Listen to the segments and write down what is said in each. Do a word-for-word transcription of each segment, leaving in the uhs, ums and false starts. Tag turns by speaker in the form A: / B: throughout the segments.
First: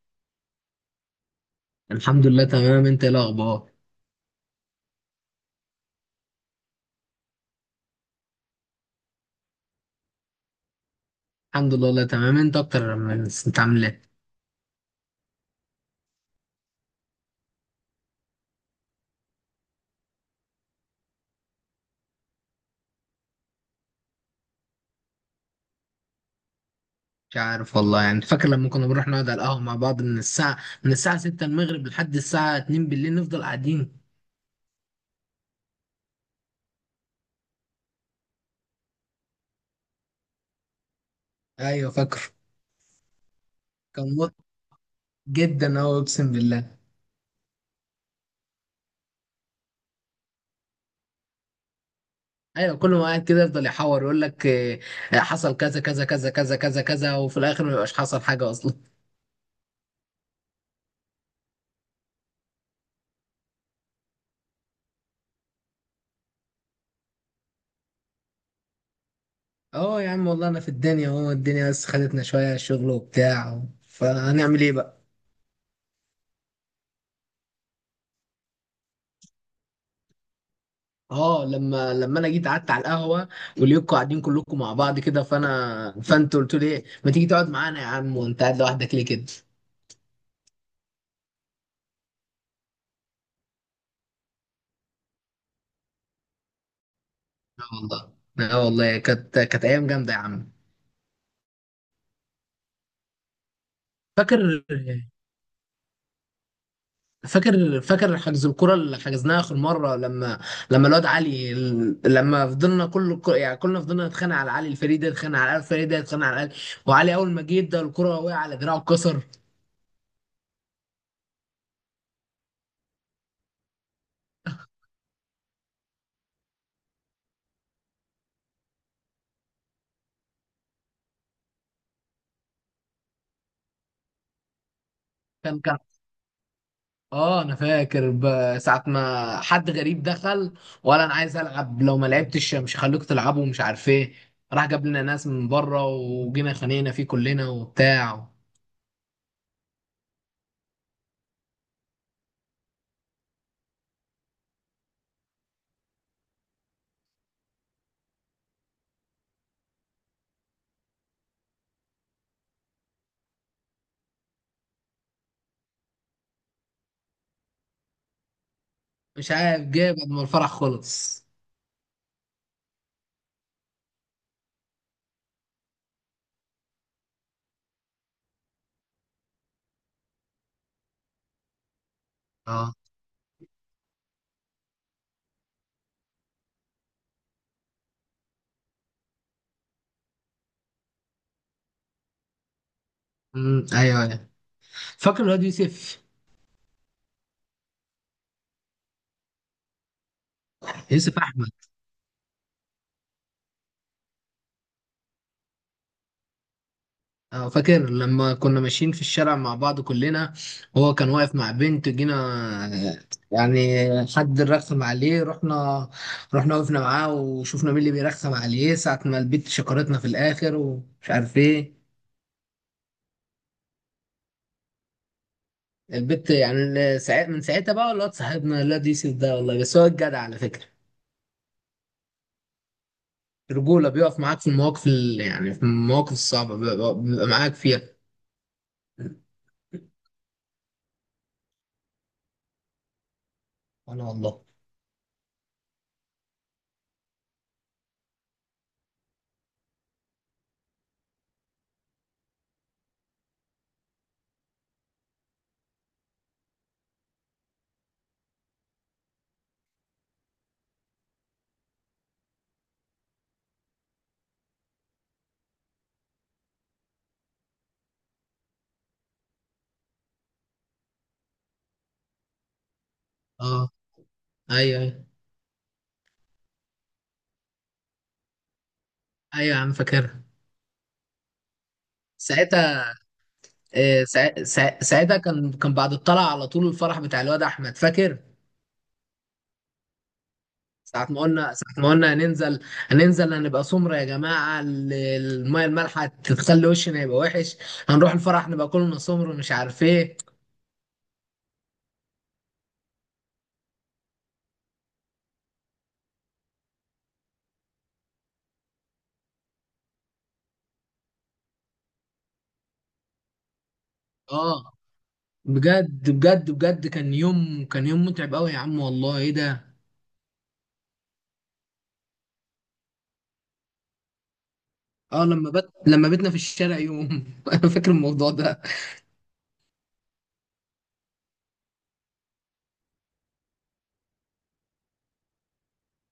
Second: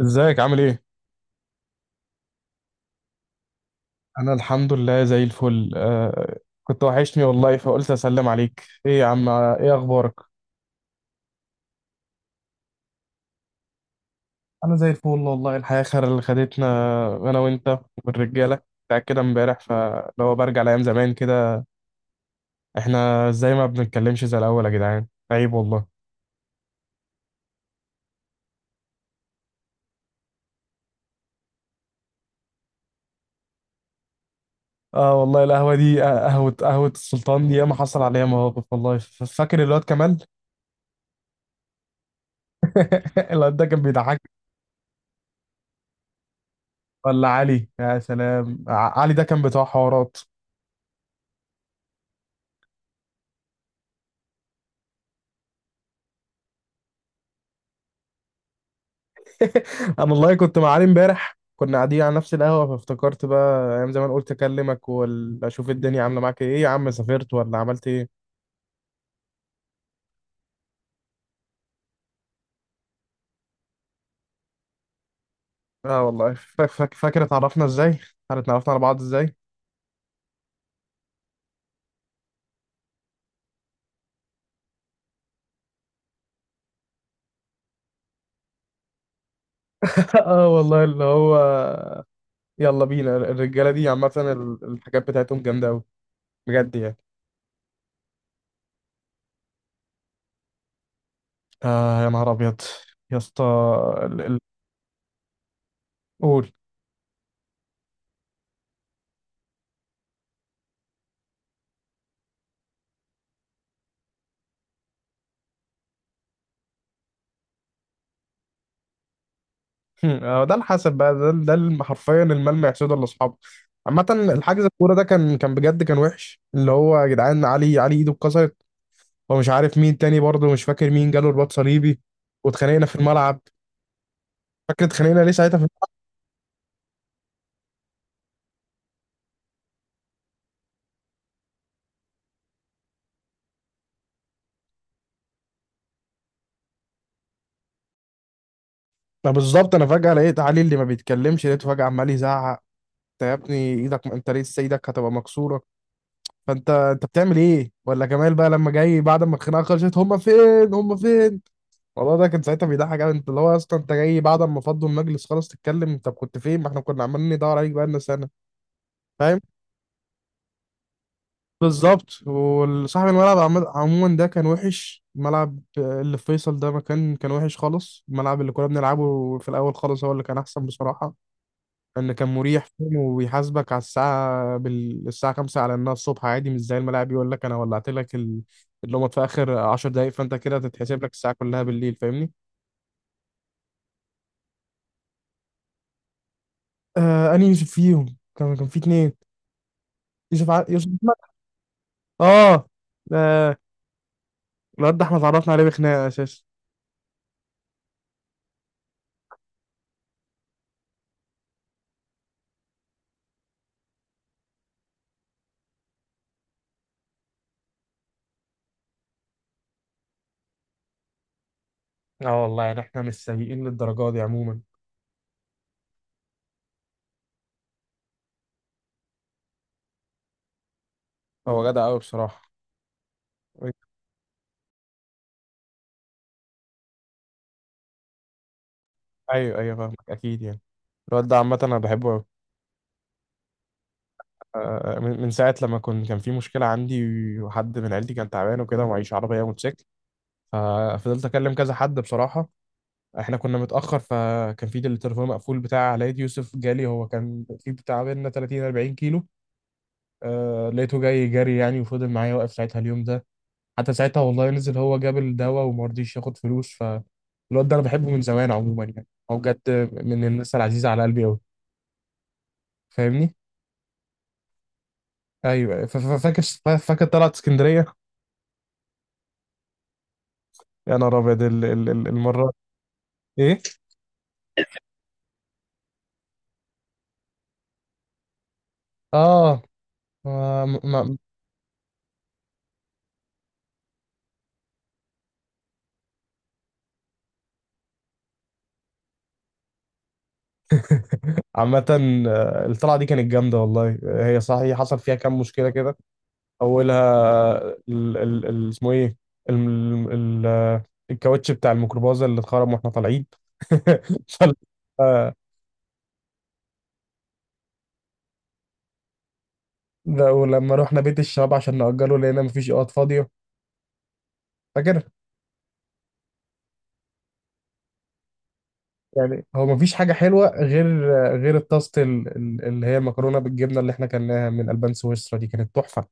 A: ازيك عامل ايه؟
B: الحمد لله تمام، انت ايه الاخبار؟
A: انا الحمد لله زي الفل. آه كنت وحشني والله، فقلت اسلم عليك. ايه يا عم، ايه اخبارك؟
B: الحمد لله والله تمام. انت اكتر من انت عامل ايه؟
A: انا زي الفل والله، الحياة خير اللي خدتنا انا وانت والرجالة بتاع كده امبارح. فلو برجع لايام زمان كده، احنا ازاي ما بنتكلمش زي الاول؟ يا جدعان عيب والله.
B: مش عارف والله، يعني فاكر لما كنا بنروح نقعد على القهوه مع بعض من الساعه من الساعه ستة المغرب لحد الساعه اتنين بالليل نفضل قاعدين.
A: اه والله القهوة دي، آه، قهوة قهوة السلطان دي ياما حصل عليها مواقف والله. ف- فاكر الواد كمال؟
B: ايوه فاكر.
A: الواد ده كان
B: كان
A: بيضحك.
B: مط جدا، هو اقسم بالله.
A: ولا علي، يا سلام، ع- علي ده كان بتاع حوارات.
B: ايوه كل ما قاعد كده يفضل يحور يقول لك اه، حصل كذا كذا كذا كذا كذا كذا وفي الاخر ما يبقاش حصل حاجه اصلا.
A: انا والله كنت مع علي امبارح، كنا قاعدين على نفس القهوه، فافتكرت بقى ايام زمان، قلت اكلمك واشوف الدنيا عامله معاك ايه. يا عم سافرت ولا عملت ايه؟
B: اه يا عم والله انا في الدنيا اهو، الدنيا بس خدتنا شويه شغل وبتاع، فهنعمل ايه بقى.
A: اه والله. فاك- فاك- فاكر اتعرفنا ازاي؟ احنا اتعرفنا على بعض ازاي؟
B: اه لما لما انا جيت قعدت على القهوه وليكوا قاعدين كلكم مع بعض كده، فانا فانت قلت لي إيه، ما تيجي تقعد معانا يا عم وانت قاعد لوحدك ليه كده.
A: اه والله اللي هو، يلا بينا. الرجاله دي عامه ال- الحاجات بتاعتهم جامده قوي، بجد يعني.
B: اه والله. اه والله كانت كانت ايام جامده يا عم.
A: آه يا نهار ابيض، يا اسطى. ال- ال-
B: فاكر،
A: قول.
B: فاكر. فاكر حجز الكرة اللي حجزناها اخر مره لما لما الواد علي، لما فضلنا كل يعني كلنا فضلنا نتخانق على علي، الفريق ده يتخانق على علي، الفريق ده يتخانق على علي، وعلي اول ما جه ادى الكرة وقع على دراعه اتكسر.
A: هم، آه، ده الحسب بقى. ده ده الم- حرفيا الملمع سودا لاصحابه. عامة الحجز الكورة ده كان كان بجد كان وحش. اللي هو يا جدعان، علي علي ايده اتكسرت، ومش عارف مين تاني برضه، مش فاكر مين جاله رباط صليبي. واتخانقنا في الملعب. فاكر اتخانقنا ليه ساعتها
B: كان
A: في.
B: كان اه انا فاكر ب- ساعة ما حد غريب دخل، ولا انا عايز العب، لو ما لعبتش مش هخليكوا تلعبوا ومش عارف ايه. راح جاب لنا ناس من بره وجينا خانينا فيه كلنا وبتاع.
A: ما بالظبط، انا فجأة لقيت علي اللي ما بيتكلمش، لقيته فجأة عمال يزعق: انت يا ابني ايدك، انت لسه ايدك هتبقى مكسورة. فانت انت بتعمل ايه؟ ولا جمال بقى لما جاي بعد ما الخناقة خلصت: هما فين، هما فين؟ والله ده كان ساعتها بيضحك قوي. انت اللي هو اصلا انت جاي بعد ما فضوا المجلس خلاص تتكلم؟ طب كنت فين، ما احنا كنا عمالين ندور عليك بقالنا سنه.
B: مش
A: فاهم؟
B: عارف جاب قبل ما الفرح خلص.
A: بالظبط. وصاحب الملعب عم- عموما ده كان وحش. الملعب اللي في فيصل ده مكان كان وحش خالص. الملعب اللي كنا بنلعبه في الاول خالص هو اللي كان احسن بصراحه، لان كان مريح،
B: اه.
A: فاهم، وبيحاسبك على الساعه بال... الساعه خمسة على انها الصبح عادي. مش زي الملاعب يقول لك انا ولعت لك ال... اللومات في اخر عشر دقائق، فانت كده تتحسب لك الساعه كلها بالليل. فاهمني؟
B: امم ايوه ايوه. فاكر الواد يوسف؟
A: آه انهي فيهم؟ كان كان في اتنين: يوسف، ع... يوسف
B: يوسف
A: احمد.
B: احمد.
A: اه. آه، الواد ده احنا اتعرفنا عليه بخناقه اساسا.
B: آه، فاكر لما كنا ماشيين في الشارع مع بعض كلنا، هو كان واقف مع بنت جينا، آه، يعني حد رخم عليه، رحنا رحنا وقفنا معاه وشفنا مين اللي بيرخم عليه ساعة ما البت شكرتنا في الآخر ومش عارف ايه.
A: اه والله يعني احنا مش سيئين للدرجة دي عموما.
B: البت يعني ال- ساع- من ساعتها بقى الواد صاحبنا، الواد يوسف ده والله بس هو الجدع على فكرة.
A: هو جدع قوي بصراحه.
B: رجولة، بيقف معاك في المواقف ال- يعني في المواقف الصعبة بيبقى بيبقى معاك فيها.
A: ايوه ايوه، فاهمك اكيد يعني. الواد ده عامه انا بحبه قوي.
B: أنا والله.
A: آه، من من ساعه لما كنت، كان في مشكله عندي، وحد من عيلتي كان تعبان وكده ومعيش عربيه موتوسيكل. ففضلت اكلم كذا حد بصراحه. احنا كنا متاخر، فكان في التليفون مقفول بتاع علاء. يوسف جالي، هو كان في بتاع بينا ثلاثين أربعين كيلو. آه لقيته جاي جري يعني، وفضل معايا واقف ساعتها اليوم ده. حتى ساعتها والله نزل، هو جاب الدواء وما رضيش ياخد فلوس. فالواد ده انا بحبه من زمان عموما، يعني هو بجد من الناس العزيزه على قلبي قوي. فاهمني؟
B: اه. ايوه ايوه.
A: ايوه. ف- ف- فاكر فاكر طلعت اسكندريه.
B: ايوه يا عم فاكرها.
A: يا نهار ابيض ال- ال- ال- المره.
B: ساعتها.
A: ايه؟
B: آه، سا- سا- ساعتها كان كان بعد الطلعة على طول الفرح بتاع الواد أحمد فاكر؟
A: اه. ما-
B: ساعة
A: ما-
B: ما قلنا ساعة ما قلنا هننزل، هننزل هنبقى سمرة يا جماعة، ال- المية المالحة تخلي وشنا يبقى وحش، هنروح الفرح نبقى كلنا سمر ومش عارف ايه.
A: عامة، آه، الطلعة دي كانت جامدة والله. آه، هي صحيح حصل فيها كام مشكلة كده. أولها ال ال ال اسمه إيه، ال ال ال- آه، الكاوتش بتاع الميكروباص اللي اتخرم واحنا طالعين. فال-
B: اه
A: آه،
B: بجد بجد بجد، كان يوم كان يوم متعب قوي يا عم والله، ايه ده.
A: ده. ولما رحنا بيت الشباب عشان نأجره لقينا مفيش اوض فاضية، فاكر؟
B: اه لما بت لما بتنا في الشارع يوم انا فاكر الموضوع ده.
A: يعني هو مفيش حاجة حلوة غير غير الطاسة ال- ال- اللي هي مكرونة بالجبنة اللي احنا كلناها من ألبان سويسرا، دي كانت تحفة.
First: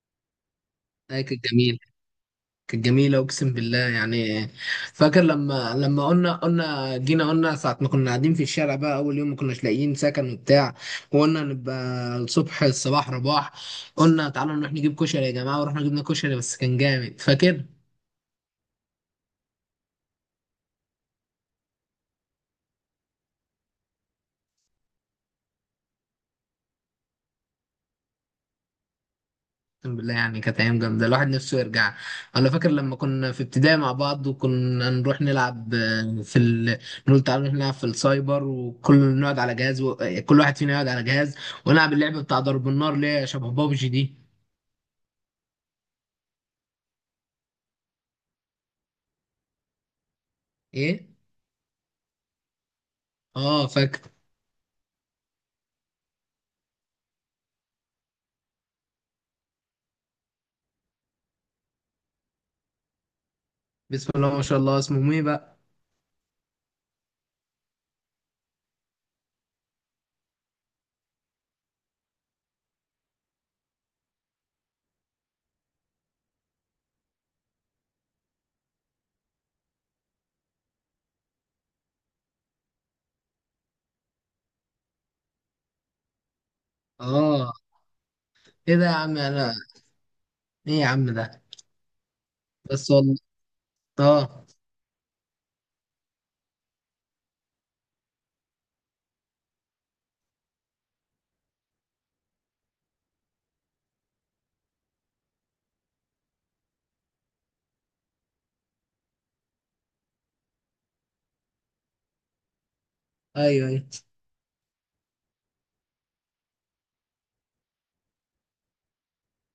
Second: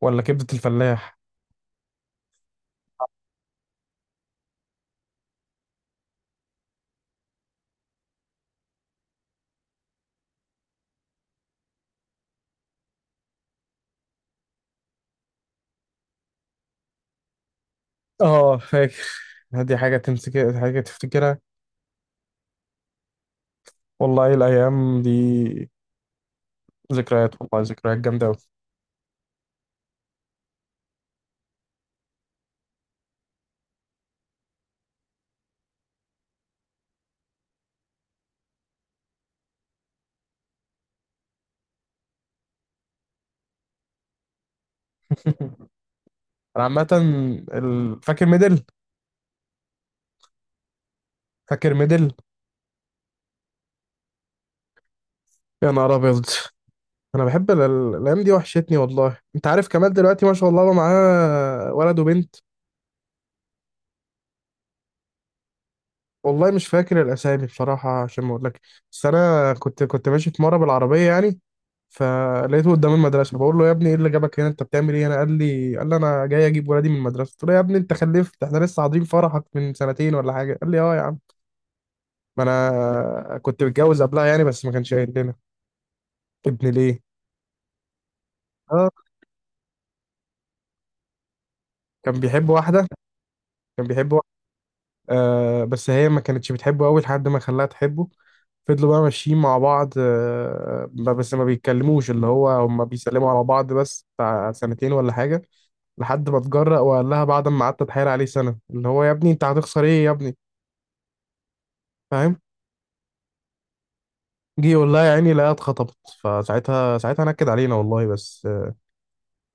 A: ولا كبدة الفلاح.
B: آه، كان جميل، كانت جميلة أقسم بالله يعني. فاكر لما لما قلنا قلنا جينا قلنا ساعة ما كنا قاعدين في الشارع بقى أول يوم ما كناش لاقيين سكن وبتاع، وقلنا نبقى الصبح الصباح رباح، قلنا تعالوا نروح نجيب كشري يا جماعة، ورحنا جبنا كشري بس كان جامد فاكر؟
A: اه فاكر. دي حاجة تمسك، حاجة تفتكرها والله. الأيام دي ذكريات، والله ذكريات جامدة أوي.
B: أقسم بالله يعني كانت أيام جامدة الواحد نفسه يرجع. ولا فاكر لما كنا في ابتدائي مع بعض وكنا نروح نلعب في ال... نقول تعالوا نروح نلعب في السايبر، وكل نقعد على جهاز و... كل واحد فينا يقعد على جهاز ونلعب اللعبة بتاع ضرب النار اللي هي شبه بابجي دي.
A: أنا عامة، ال- فاكر ميدل؟
B: ايه.
A: فاكر ميدل
B: اه فاكر.
A: يا نهار أبيض. أنا بحب ال- ال- الأيام دي، وحشتني والله. أنت عارف كمال دلوقتي ما شاء الله بقى معاه ولد وبنت؟
B: بسم الله ما شاء الله، اسمه مي بقى.
A: والله مش فاكر الاسامي بصراحه عشان ما اقولك، بس انا كنت كنت ماشي في مره بالعربيه يعني، فلقيته قدام المدرسه. بقول له: يا ابني ايه اللي جابك هنا؟ انت بتعمل ايه هنا؟ قال لي قال لي انا جاي اجيب ولادي من المدرسه. قلت له: يا ابني انت خلفت؟ احنا لسه حاضرين فرحك من سنتين ولا حاجه. قال لي: اه يا عم، ما انا كنت متجوز قبلها يعني بس ما كانش قايل لنا. ابن ليه؟
B: اه. ايه ده
A: اه.
B: يا عم انا. ايه يا عم ده.
A: كان بيحب واحده.
B: بس والله.
A: كان بيحب واحده،
B: اه.
A: آه، بس هي ما كانتش بتحبه قوي لحد ما خلاها تحبه. فضلوا بقى ماشيين مع بعض، آه، بس ما بيتكلموش. اللي هو هما بيسلموا على بعض بس بتاع سنتين ولا حاجة، لحد ما اتجرأ وقال لها، بعد ما قعدت اتحايل عليه سنة اللي هو: يا ابني انت هتخسر ايه يا ابني؟ فاهم؟
B: ايوه ايوه.
A: جه يقول لها: يا عيني لا، اتخطبت. فساعتها ساعتها نكد علينا والله، بس آه،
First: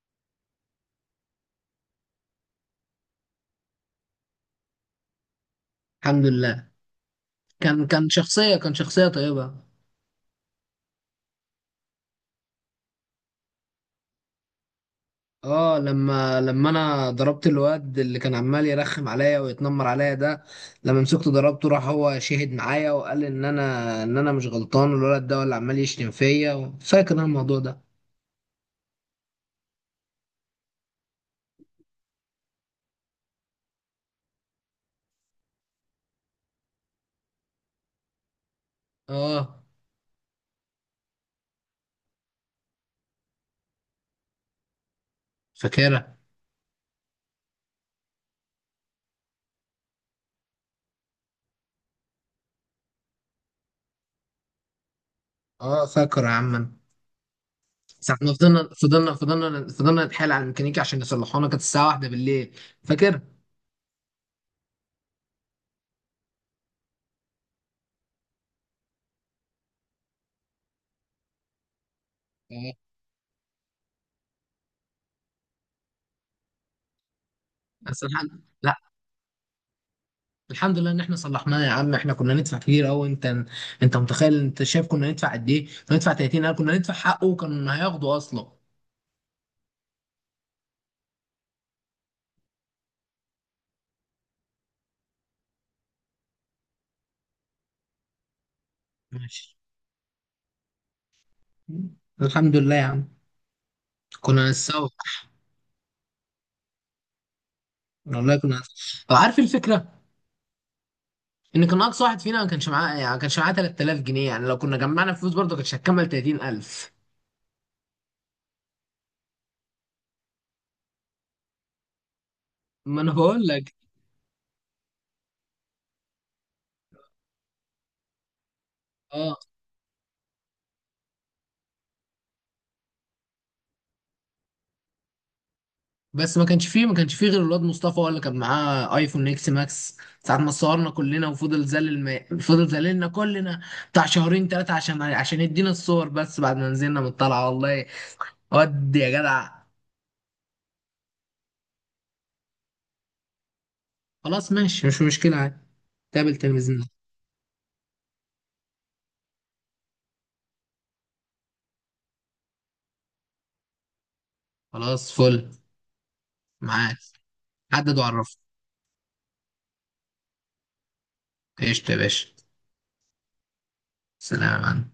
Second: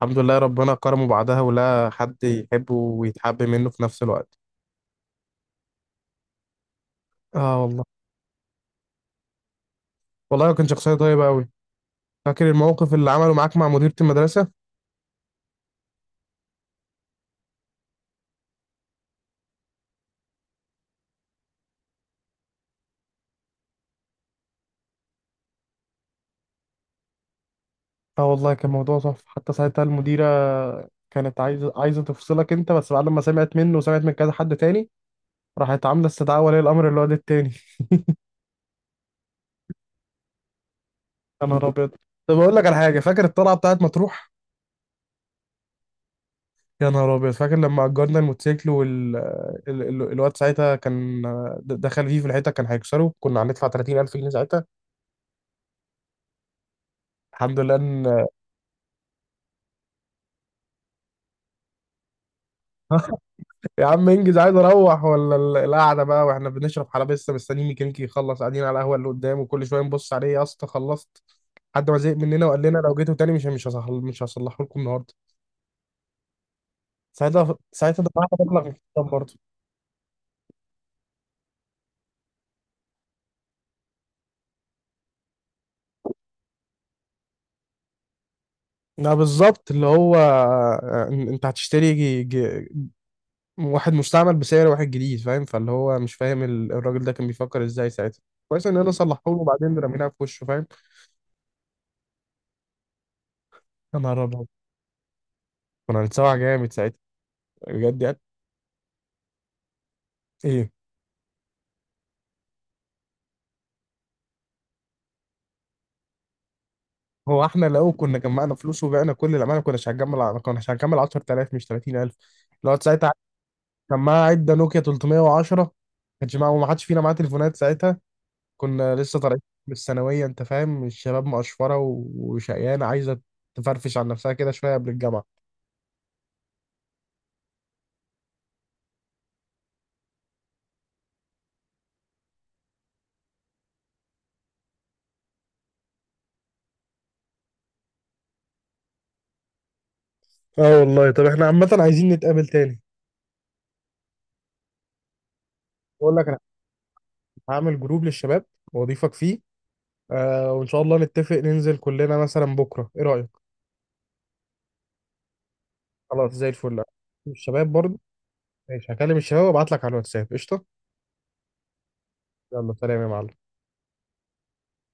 A: الحمد لله ربنا كرمه بعدها، ولا حد يحبه ويتحب منه في نفس الوقت.
B: الحمد لله.
A: اه والله.
B: كان كان شخصيه كان شخصيه طيبه.
A: والله كان شخصية طيبة قوي. فاكر الموقف اللي عمله معاك مع مديرة المدرسة؟
B: اه لما لما انا ضربت الواد اللي كان عمال يرخم عليا ويتنمر عليا ده، لما مسكته ضربته راح هو شهد معايا وقال ان انا ان انا مش غلطان والولد ده هو اللي عمال يشتم فيا، فاكر انا الموضوع ده.
A: اه والله كان موضوع تحفة. حتى ساعتها المديرة كانت عايزة عايزة تفصلك انت، بس بعد ما سمعت منه وسمعت من كذا حد تاني، راحت عاملة استدعاء ولي الأمر للواد التاني.
B: اه
A: يا نهار أبيض. طب أقول لك على حاجة، فاكر الطلعة بتاعت مطروح؟
B: فاكرها.
A: يا نهار أبيض، فاكر لما أجرنا الموتوسيكل. وال ال... ال... الواد ساعتها كان د- دخل فيه في الحتة، كان هيكسره، كنا هندفع تلاتين الف جنيه ساعتها.
B: اه فاكر يا عم أنا.
A: الحمد لله
B: ساعة
A: إن
B: ما فضلنا فضلنا فضلنا فضلنا نتحايل على الميكانيكي عشان يصلحونا كانت الساعة واحدة بالليل فاكر؟
A: يا عم انجز عايز اروح، ولا ال- القعده بقى؟ واحنا بنشرب حلبسه لسه مستنيين ميكانيكي يخلص، قاعدين على القهوه اللي قدام وكل شويه نبص عليه: يا اسطى خلصت؟ لحد ما زهق مننا وقال
B: اه
A: لنا: لو جيتوا تاني مش مش هصحل مش هصلحه لكم النهارده. ساعتها ساعتها
B: بس
A: دفعت
B: الحمد
A: مبلغ مش
B: لا
A: قليل برضه.
B: الحمد لله ان احنا صلحناه يا عم، احنا كنا ندفع كتير قوي. انت انت متخيل انت شايف كنا ندفع قد ايه؟ كنا ندفع تلاتين، كنا ندفع حقه وكان هياخده اصلا.
A: لا بالظبط، اللي هو آه، ان- انت هتشتري جي- جي- واحد مستعمل بسعر واحد جديد، فاهم؟ فاللي هو مش فاهم ال- الراجل ده كان بيفكر ازاي ساعتها. كويس ان انا صلحته له
B: ماشي،
A: وبعدين رميناها في وشه، فاهم؟
B: الحمد لله يا عم.
A: يا نهار ابيض.
B: كنا نتسوق.
A: كنا هنتسوح جامد ساعتها، بجد يعني.
B: والله كنا نتسوق. أو عارف الفكرة،
A: ايه؟
B: ان كان اقصى واحد فينا ما كانش معاه يعني ما كانش معاه تلات تلاف جنيه، يعني لو كنا جمعنا فلوس برضه كانتش هتكمل تلاتين الف.
A: هو احنا لو كنا جمعنا فلوس وبعنا كل اللي عملنا كناش هنجمع، ما كناش هنكمل عشرة آلاف مش تلاتين الف. لو
B: ما
A: ساعتها
B: انا بقول لك.
A: كان معاه عده نوكيا تلتميه وعشرة، ما كانش معاه وما حدش فينا معاه تليفونات ساعتها. كنا لسه
B: اه
A: طالعين من الثانويه. انت فاهم، الشباب مقشفره و- وشقيانه عايزه تفرفش عن نفسها كده شويه قبل الجامعه.
B: بس ما كانش فيه ما كانش فيه غير الواد مصطفى هو اللي كان معاه ايفون اكس ماكس. ساعة ما صورنا كلنا وفضل زلل ما... فضل زللنا كلنا بتاع شهرين ثلاثة عشان عشان يدينا الصور بس بعد ما نزلنا من الطلعة والله. ود يا جدع.
A: اه والله. طب احنا عامه عايزين نتقابل تاني.
B: خلاص ماشي، مش مشكلة عادي.
A: بقول لك
B: تقابل
A: انا،
B: تلفزيون.
A: هعمل جروب للشباب واضيفك فيه. آه، وان شاء الله نتفق ننزل كلنا مثلا بكره، ايه رايك؟
B: خلاص فل.
A: خلاص زي الفل.
B: معاك.
A: الشباب
B: حدد
A: برضه.
B: وعرفني.
A: ماشي، هكلم الشباب وابعت لك على الواتساب. قشطه.
B: قشطة يا باشا.
A: يلا سلام يا معلم.
B: سلام.